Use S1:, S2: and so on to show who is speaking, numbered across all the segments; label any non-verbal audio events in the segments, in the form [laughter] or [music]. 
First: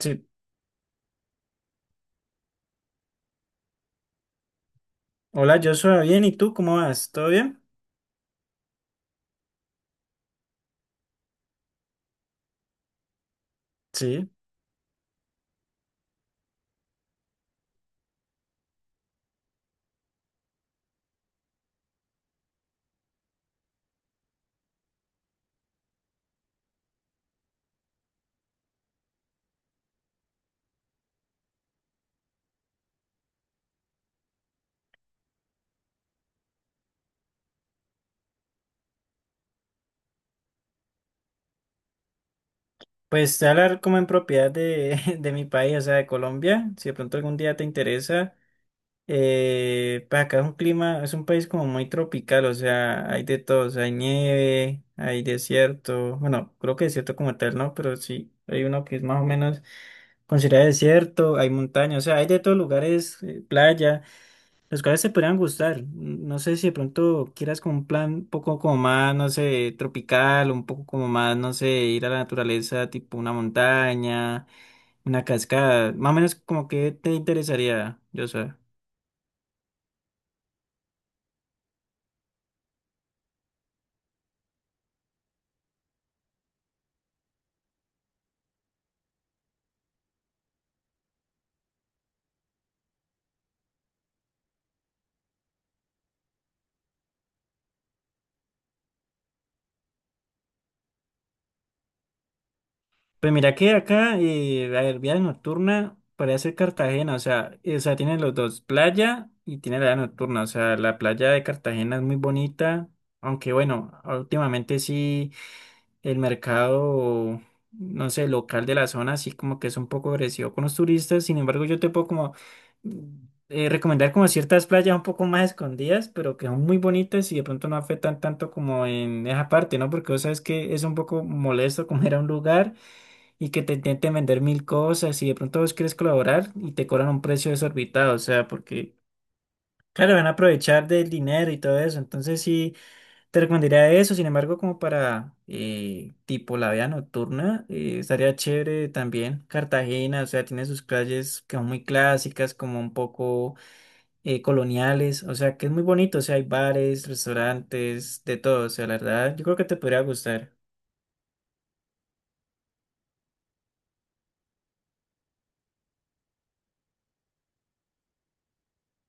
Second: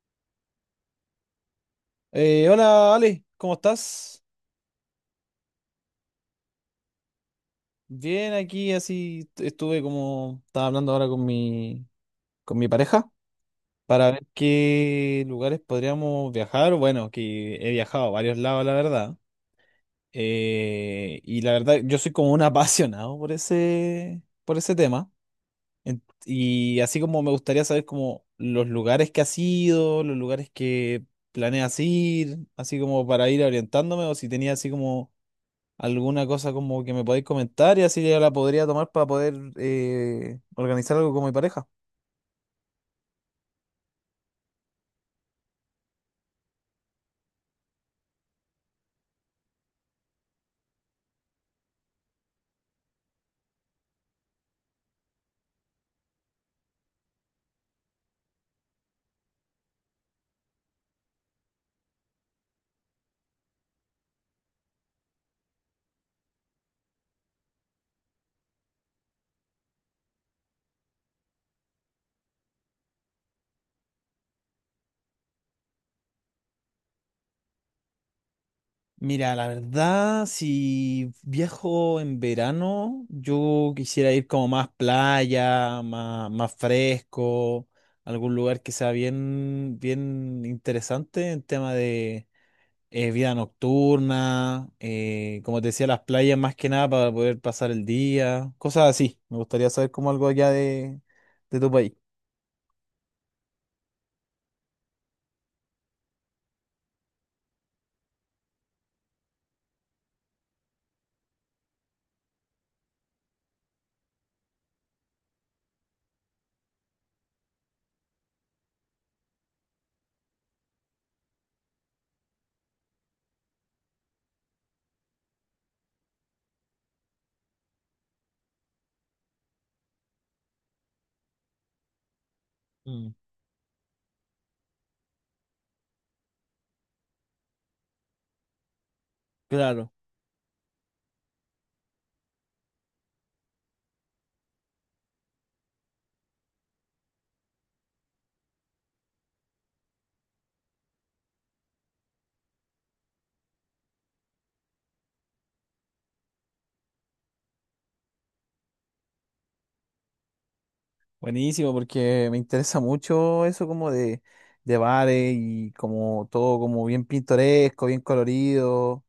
S1: Sí.
S2: Hola Ale, ¿cómo estás?
S1: Hola, yo soy bien. ¿Y tú cómo vas? ¿Todo bien?
S2: Bien, aquí así estuve como estaba hablando ahora con mi pareja para ver
S1: Sí.
S2: qué lugares podríamos viajar. Bueno, que he viajado a varios lados, la verdad. Y la verdad, yo soy como un [laughs] apasionado por ese tema. Y así como me gustaría saber como los lugares que has ido, los lugares que planeas ir, así como para ir orientándome o si tenía así como alguna cosa como que me podáis comentar y así ya la podría tomar para poder organizar algo con mi pareja.
S1: Pues te voy a hablar como en propiedad de, [laughs] de mi país, o sea, de Colombia. Si de pronto algún día te interesa, pues acá es un clima, es un país como muy tropical, o sea, hay de todo, o sea, hay nieve, hay desierto. Bueno, creo que desierto como tal, ¿no? Pero sí, hay uno que es más o menos considerado desierto, hay montaña, o sea, hay de todos lugares, playa. Los cuales te podrían gustar. No sé si de pronto quieras como un plan un poco como más, no sé, tropical, un poco como más, no sé, ir a la naturaleza, tipo una montaña, una cascada. Más o menos como que te interesaría, yo sé.
S2: Mira, la verdad, si viajo en verano, yo quisiera ir como más playa, más, más fresco, algún lugar que sea bien, bien interesante en tema de vida nocturna, como te decía, las playas más que nada para poder pasar el día, cosas así. Me gustaría saber como algo allá de tu país.
S1: Pues mira que acá, a ver, vida nocturna podría ser Cartagena, o sea, tiene los dos, playa y tiene la vida nocturna. O sea, la playa de Cartagena es muy bonita, aunque bueno, últimamente sí, el mercado, no sé, local de la zona, así como que es un poco agresivo con los turistas. Sin embargo, yo te puedo como mm, recomendar como ciertas playas un poco más escondidas, pero que son muy bonitas y de pronto no afectan tanto como en esa parte, ¿no? Porque vos sabes que es un poco molesto [laughs] como ir a un lugar y que te intenten vender mil cosas y de pronto vos quieres colaborar y te cobran un precio desorbitado, o sea, porque.
S2: Claro,
S1: Claro, van a aprovechar del dinero y todo eso. Entonces sí, te recomendaría eso, sin embargo, como para tipo la vida nocturna, estaría chévere también Cartagena, o sea, tiene sus calles que son muy clásicas, como un poco coloniales, o sea, que es muy bonito, o sea, hay bares, restaurantes, de todo, o sea, la verdad, yo creo que te podría gustar.
S2: buenísimo, porque me interesa mucho eso como de bares y como todo como bien pintoresco, bien colorido.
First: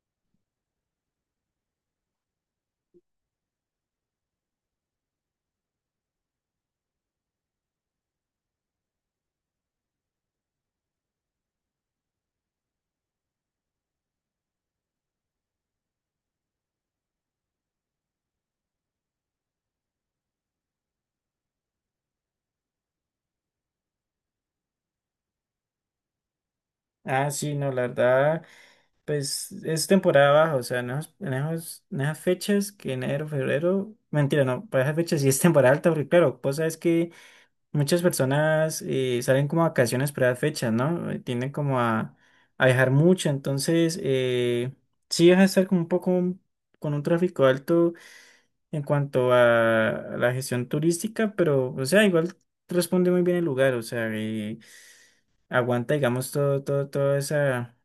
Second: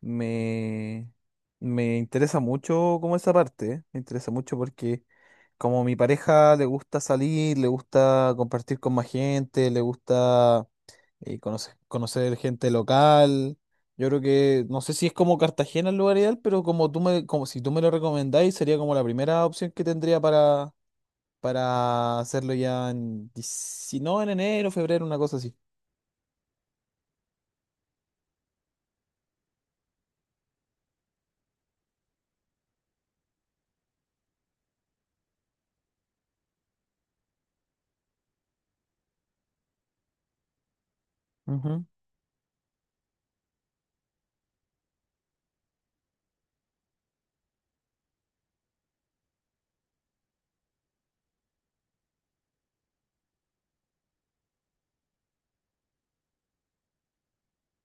S2: Me, me interesa mucho como esa parte, ¿eh? Me interesa mucho porque como mi pareja le gusta salir, le gusta compartir con más gente, le gusta conocer, conocer gente local. Yo creo que, no sé si es como Cartagena el lugar ideal, pero como tú me, como si tú me lo recomendáis, sería como la primera opción que tendría para hacerlo ya en, no, en enero, febrero, una cosa así.
S1: Ah, sí, no, la verdad, pues es temporada baja, o sea, en esas fechas que enero, febrero, mentira, no, para esas fechas sí es temporada alta, porque claro, vos sabes que muchas personas salen como a vacaciones para las fechas, ¿no? Tienden como
S2: Ujú.
S1: a, viajar mucho, entonces sí vas a estar como un poco con un tráfico alto en cuanto a, la gestión turística, pero o sea, igual responde muy bien el lugar, o sea, aguanta, digamos, todo, todo,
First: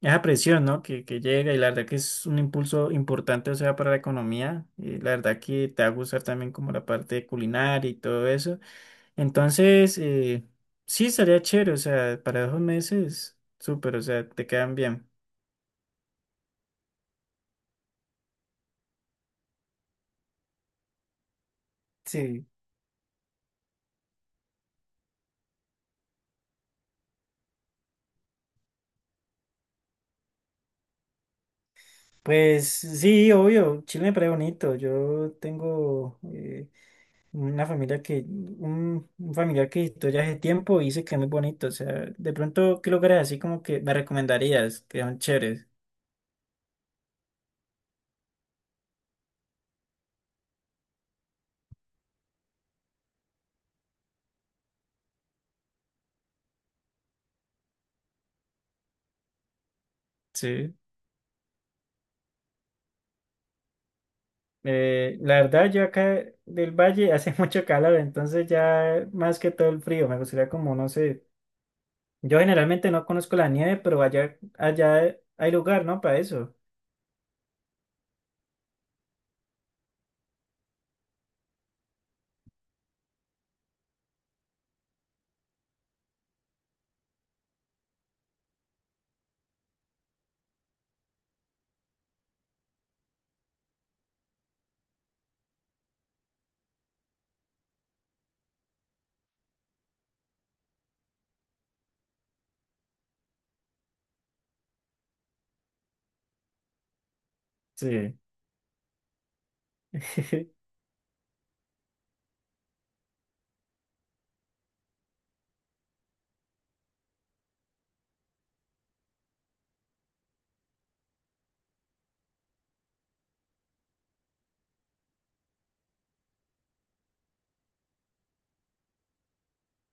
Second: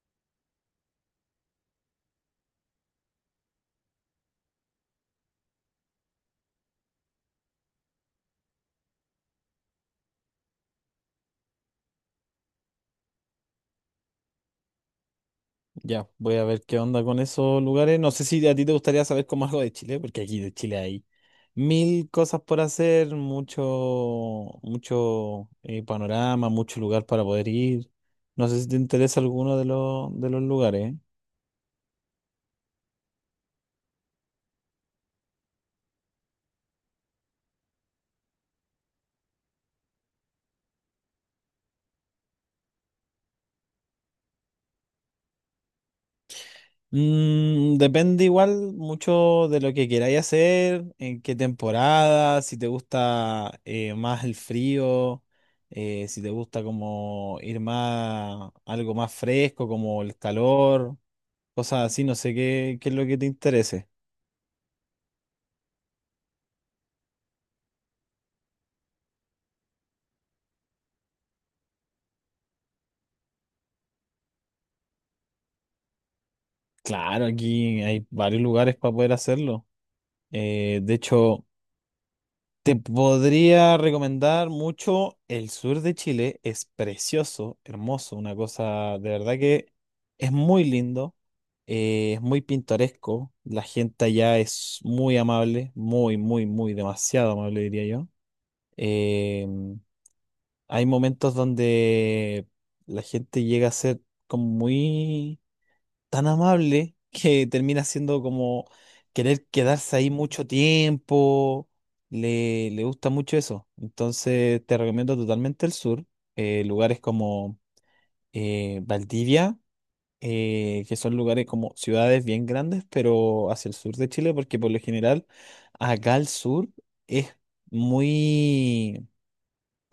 S1: esa presión, ¿no? Que llega y la verdad que es un impulso importante, o sea, para la economía, y la verdad que te va a gustar también como la parte culinaria y todo eso. Entonces, sí, estaría chévere, o sea, para 2 meses, súper, o sea, te quedan bien.
S2: Ya, voy a ver qué onda con esos lugares. No sé si a ti te gustaría saber como algo de Chile, porque aquí de Chile hay mil cosas
S1: Sí,
S2: por hacer, mucho, mucho panorama, mucho lugar para poder ir. No sé si te interesa alguno de los lugares.
S1: pues sí, obvio, Chile me parece bonito. Yo tengo una familia un familiar que visitó ya hace tiempo y dice que es muy bonito. O sea, de pronto, ¿qué lugares así como que me recomendarías? Que son chéveres.
S2: Mm, depende igual mucho de lo que queráis hacer, en qué temporada, si te gusta más el frío, si te gusta como ir más, algo más fresco, como el
S1: Sí.
S2: calor, cosas así, no sé qué, qué es lo que te interese.
S1: La verdad, yo acá del valle hace [laughs] mucho calor, entonces ya más que todo el frío, me gustaría como, no sé. Yo generalmente no conozco la nieve, pero allá hay lugar, ¿no? Para eso.
S2: Claro, aquí hay varios lugares para poder hacerlo. Eh, de hecho, Te podría recomendar mucho el sur de Chile, es precioso, hermoso, una cosa de verdad que es muy lindo, es muy pintoresco, la gente allá es muy amable, muy, muy, muy, demasiado amable diría yo. Eh, Hay momentos donde la gente llega a ser como muy tan amable que termina
S1: Sí.
S2: siendo como querer quedarse ahí mucho
S1: [laughs]
S2: tiempo. Le gusta mucho eso. Entonces te recomiendo totalmente el sur. Lugares como Valdivia, que son lugares como ciudades bien grandes, pero hacia el sur de Chile, porque por lo general acá al sur es muy,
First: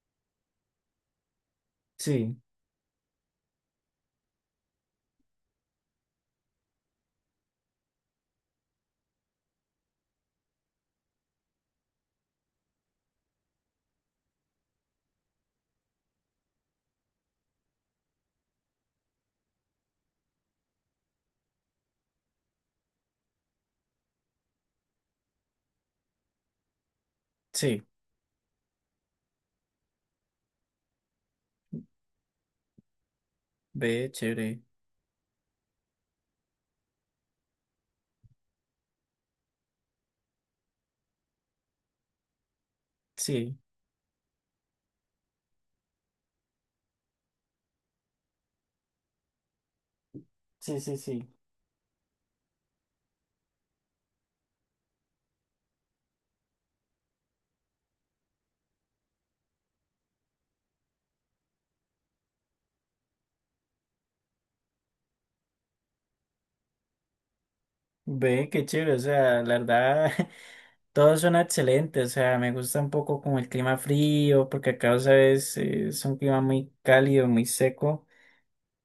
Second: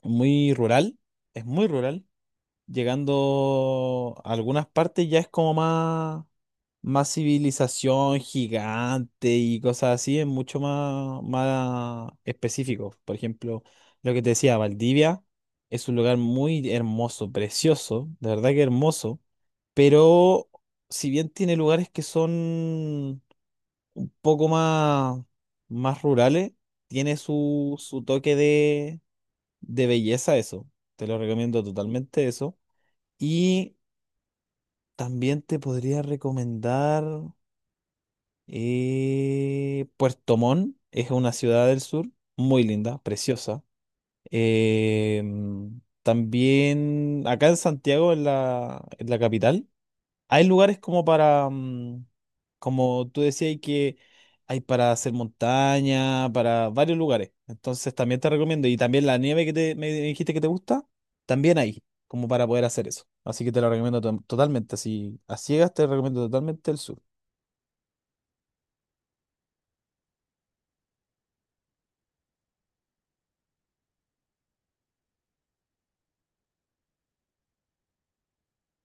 S2: muy rural. Es muy rural,
S1: Sí,
S2: llegando a algunas partes ya es como más, más civilización gigante y cosas así, es mucho más, más específico. Por ejemplo, lo que te decía, Valdivia es un lugar muy hermoso, precioso, de verdad que hermoso, pero si bien tiene lugares que son un poco más, más rurales, tiene su,
S1: sí.
S2: su toque de belleza eso. Te lo recomiendo totalmente eso. Y
S1: Ve, chévere.
S2: también te podría recomendar Puerto Montt, es una ciudad del sur, muy linda,
S1: Sí,
S2: preciosa. También acá en Santiago, en la capital, hay lugares
S1: sí, sí,
S2: como
S1: sí.
S2: para, mm, como tú decías, que hay para hacer montaña, para varios lugares. Entonces también te recomiendo. Y también la nieve que te, me dijiste que te gusta, también hay, como para poder hacer eso. Así que te lo recomiendo totalmente. Así, a ciegas te recomiendo totalmente el sur.
S1: Ve, qué chévere. O sea, la verdad, [laughs] todos son excelentes. O sea, me gusta un poco como el clima frío, porque acá, ¿sabes? Es un clima muy cálido, muy seco.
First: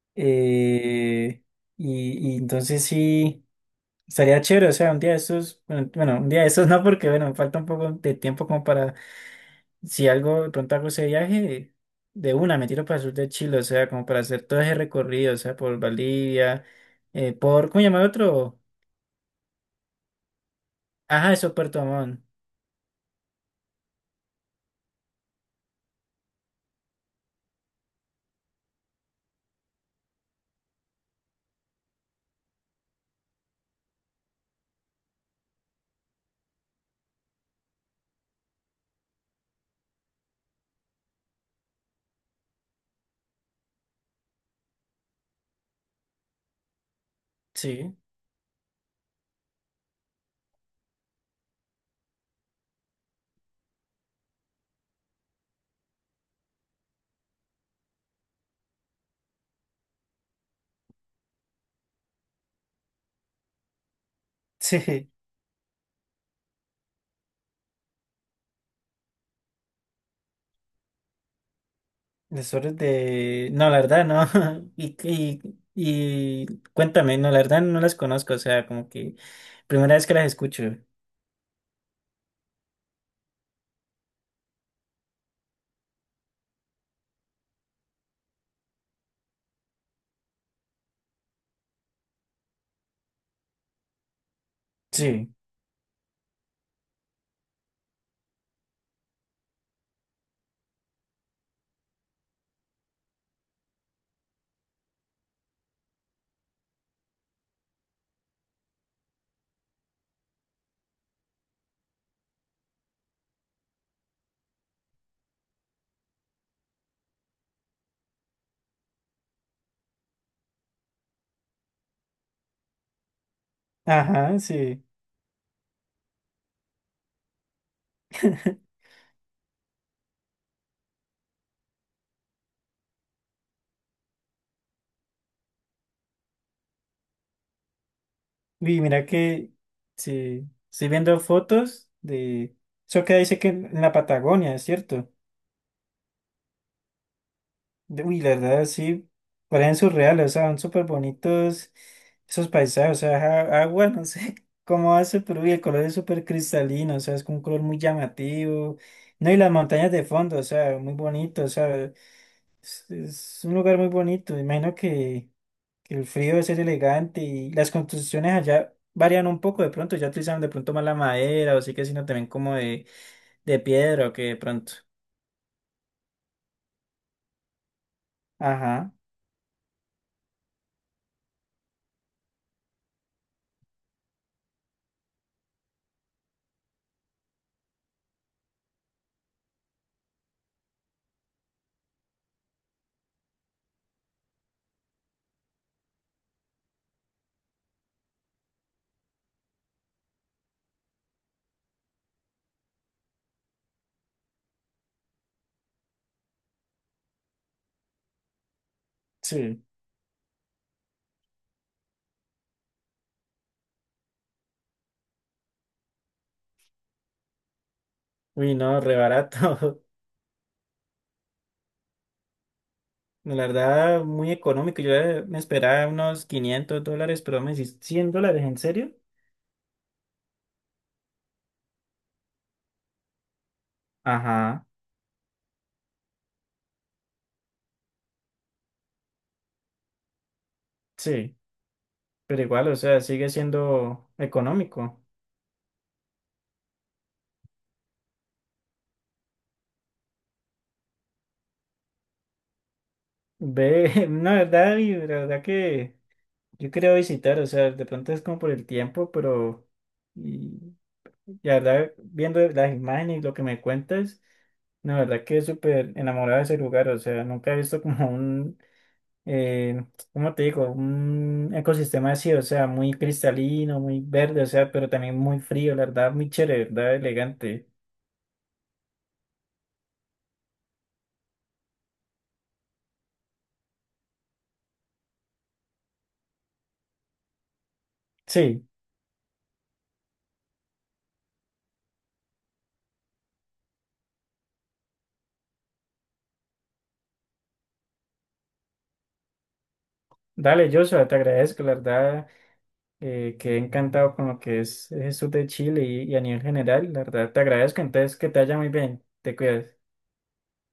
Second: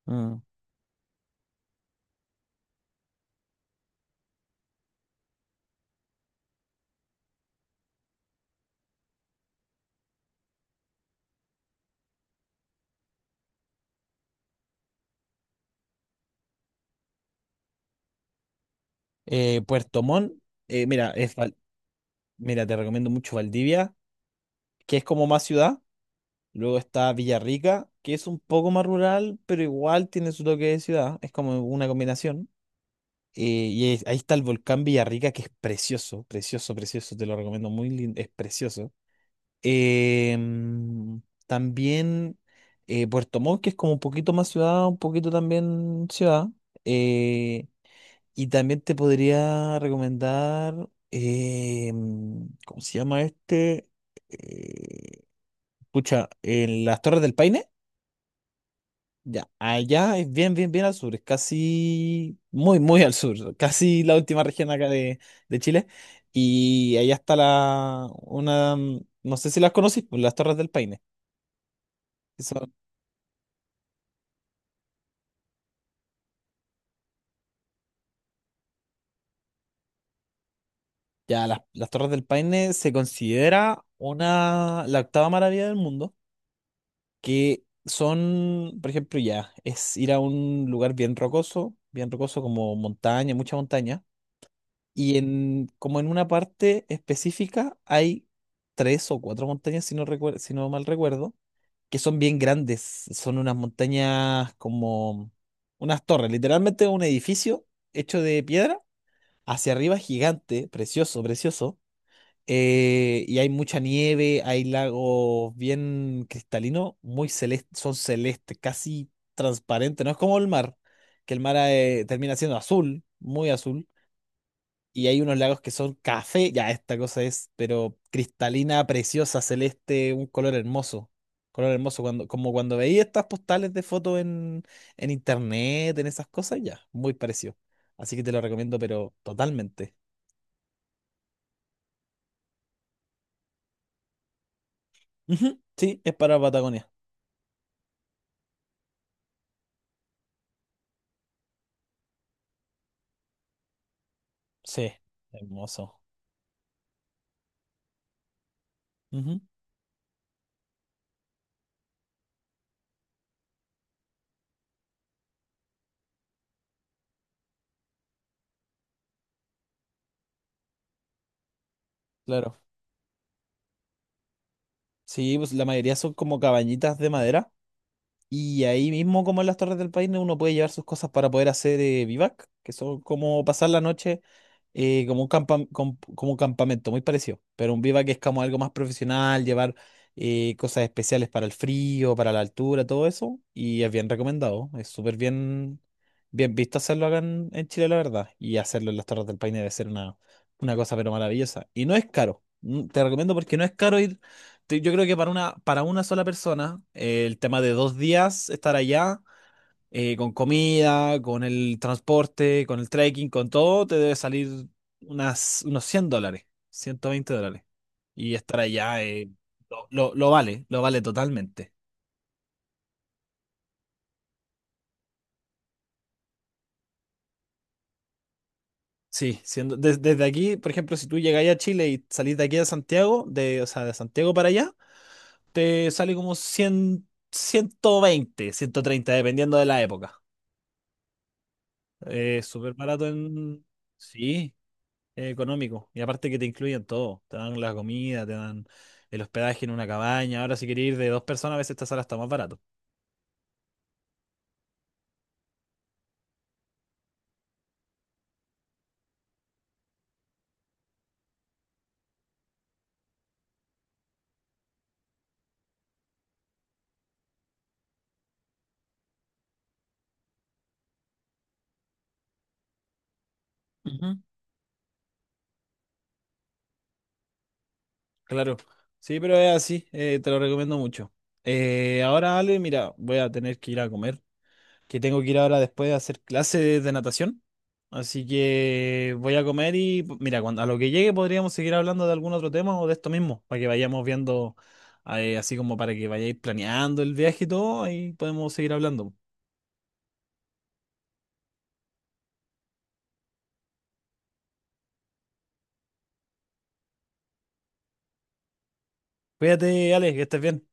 S2: Mm.
S1: Eh, y entonces sí. Estaría chévere, o sea, un día de estos, bueno, bueno, un día de estos no, porque bueno, me falta un poco de tiempo como para si algo, de pronto hago ese viaje, de una me tiro para el sur de Chile, o sea, como para hacer todo ese recorrido, o sea, por Bolivia, por, ¿cómo llamar otro?
S2: Puerto Montt, mira,
S1: Ajá, eso, Puerto Montt,
S2: Mira, te recomiendo mucho Valdivia, que es como más ciudad. Luego está Villarrica, que es un poco más rural, pero igual tiene su toque de ciudad. Es como una combinación. Ahí está el volcán Villarrica, que es precioso, precioso, precioso, te lo recomiendo, muy lindo, es precioso. Em, También Puerto Montt, que es como un poquito más ciudad, un poquito también ciudad. Eh,
S1: sí,
S2: y también te podría recomendar, ¿cómo se llama este? Eh, Pucha, en las Torres del Paine. Ya, allá es bien, bien, bien al sur, es casi muy, muy al sur, casi la última región
S1: [laughs]
S2: acá
S1: sí,
S2: de Chile. Y allá está la, una, mm, no sé si las conocís, pues las Torres del Paine. que son-
S1: desorden de, no, la verdad, no, [laughs] y cuéntame, no, la verdad no las conozco, o sea, como que primera vez que las escucho,
S2: ya, las Torres del Paine se considera una, la octava maravilla del mundo, que son, por ejemplo, ya, es ir a un lugar bien rocoso como montaña, mucha montaña. Y
S1: sí,
S2: en, como en una parte específica hay tres o cuatro montañas, si no mal recuerdo, que son bien grandes. Son unas montañas como unas torres, literalmente un edificio hecho de piedra, hacia arriba gigante, precioso, precioso. Y hay mucha nieve, hay lagos bien cristalinos, muy celestes, son celestes, casi transparentes. No es como el mar, que el mar termina siendo azul, muy azul,
S1: ajá, sí,
S2: y hay unos lagos que son café, ya esta cosa es, pero
S1: [laughs]
S2: cristalina, preciosa, celeste, un color hermoso. Color hermoso, cuando, como cuando veía estas postales de fotos en internet, en esas cosas, ya, muy parecido. Así que te lo recomiendo,
S1: y mira
S2: pero
S1: que,
S2: totalmente.
S1: sí, estoy viendo fotos de, eso que dice que en la Patagonia, ¿es cierto?
S2: Ujú, sí, es para Patagonia.
S1: Uy, la verdad, sí, parecen surreales, o sea, son súper bonitos esos paisajes, o sea, agua, no sé [laughs]
S2: Sí,
S1: cómo hace, pero uy, el color es
S2: hermoso.
S1: súper cristalino, o sea, es con un color muy llamativo, no, y
S2: Ujú,
S1: las montañas de fondo, o sea, muy bonito, o sea, es un lugar muy bonito, me imagino que, el frío debe ser elegante y las construcciones allá varían un poco de pronto, ya utilizan de pronto más la madera, o sí que sino también como
S2: claro.
S1: de, piedra o que de pronto,
S2: Sí, pues la mayoría son como cabañitas de madera. Y ahí
S1: ajá,
S2: mismo, como en las Torres del Paine, uno puede llevar sus cosas para poder hacer vivac, que son como pasar la noche como un como un campamento, muy parecido. Pero un vivac es como algo más profesional, llevar cosas especiales para el frío, para la altura, todo eso. Y es bien recomendado, es súper bien, bien visto hacerlo acá en Chile, la verdad. Y hacerlo en las Torres del Paine debe ser una cosa pero maravillosa. Y no es caro, mm, te recomiendo porque no es caro ir yo creo que para una sola persona, el tema de 2 días estar allá,
S1: sí,
S2: con comida, con el transporte, con el trekking, con todo, te debe salir unas, unos $100, $120. Y
S1: uy,
S2: estar
S1: no, re
S2: allá,
S1: barato.
S2: lo,
S1: [laughs]
S2: lo vale totalmente.
S1: La verdad, muy económico. Yo me esperaba unos 500 dólares, pero me decís 100 dólares, ¿en serio?
S2: Sí, siendo, desde aquí, por ejemplo, si tú llegáis a Chile y salís de aquí a Santiago, de, o sea, de Santiago para
S1: Ajá,
S2: allá, te sale como 100, 120, 130, dependiendo de la época.
S1: sí, pero igual,
S2: Súper
S1: o sea,
S2: barato
S1: sigue
S2: en...
S1: siendo
S2: Sí,
S1: económico.
S2: económico. Y aparte que te incluyen todo. Te dan la comida, te dan el hospedaje en una cabaña. Ahora si quieres ir de 2 personas, a veces esta sala está más barato.
S1: Ve, [laughs] no, verdad, y la verdad que yo quería visitar, o sea, de pronto es como por el tiempo, pero y, la verdad, viendo las imágenes y lo que me cuentas, la verdad que es súper enamorado de ese lugar, o sea, nunca he visto como un eh, ¿cómo te digo? Un ecosistema así, o sea, muy cristalino, muy
S2: Ujú.
S1: verde, o sea, pero también muy frío, la verdad, muy chévere, la verdad, elegante.
S2: Claro. Sí, pero es así. Te lo recomiendo mucho. Ahora, Ale, mira, voy a tener que ir a comer, que tengo que ir ahora después a hacer clases de natación. Así
S1: Sí,
S2: que voy a comer y mira, cuando, a lo que llegue podríamos seguir hablando de algún otro tema o de esto mismo, para que vayamos viendo, así como para que vayáis planeando el viaje y todo, ahí podemos seguir hablando.
S1: dale, Joshua, te agradezco, la verdad, quedé encantado con lo que es el sur de Chile y, a nivel general, la verdad, te agradezco, entonces que te vaya muy bien, te cuidas.
S2: Cuídate, Alex, que estés bien.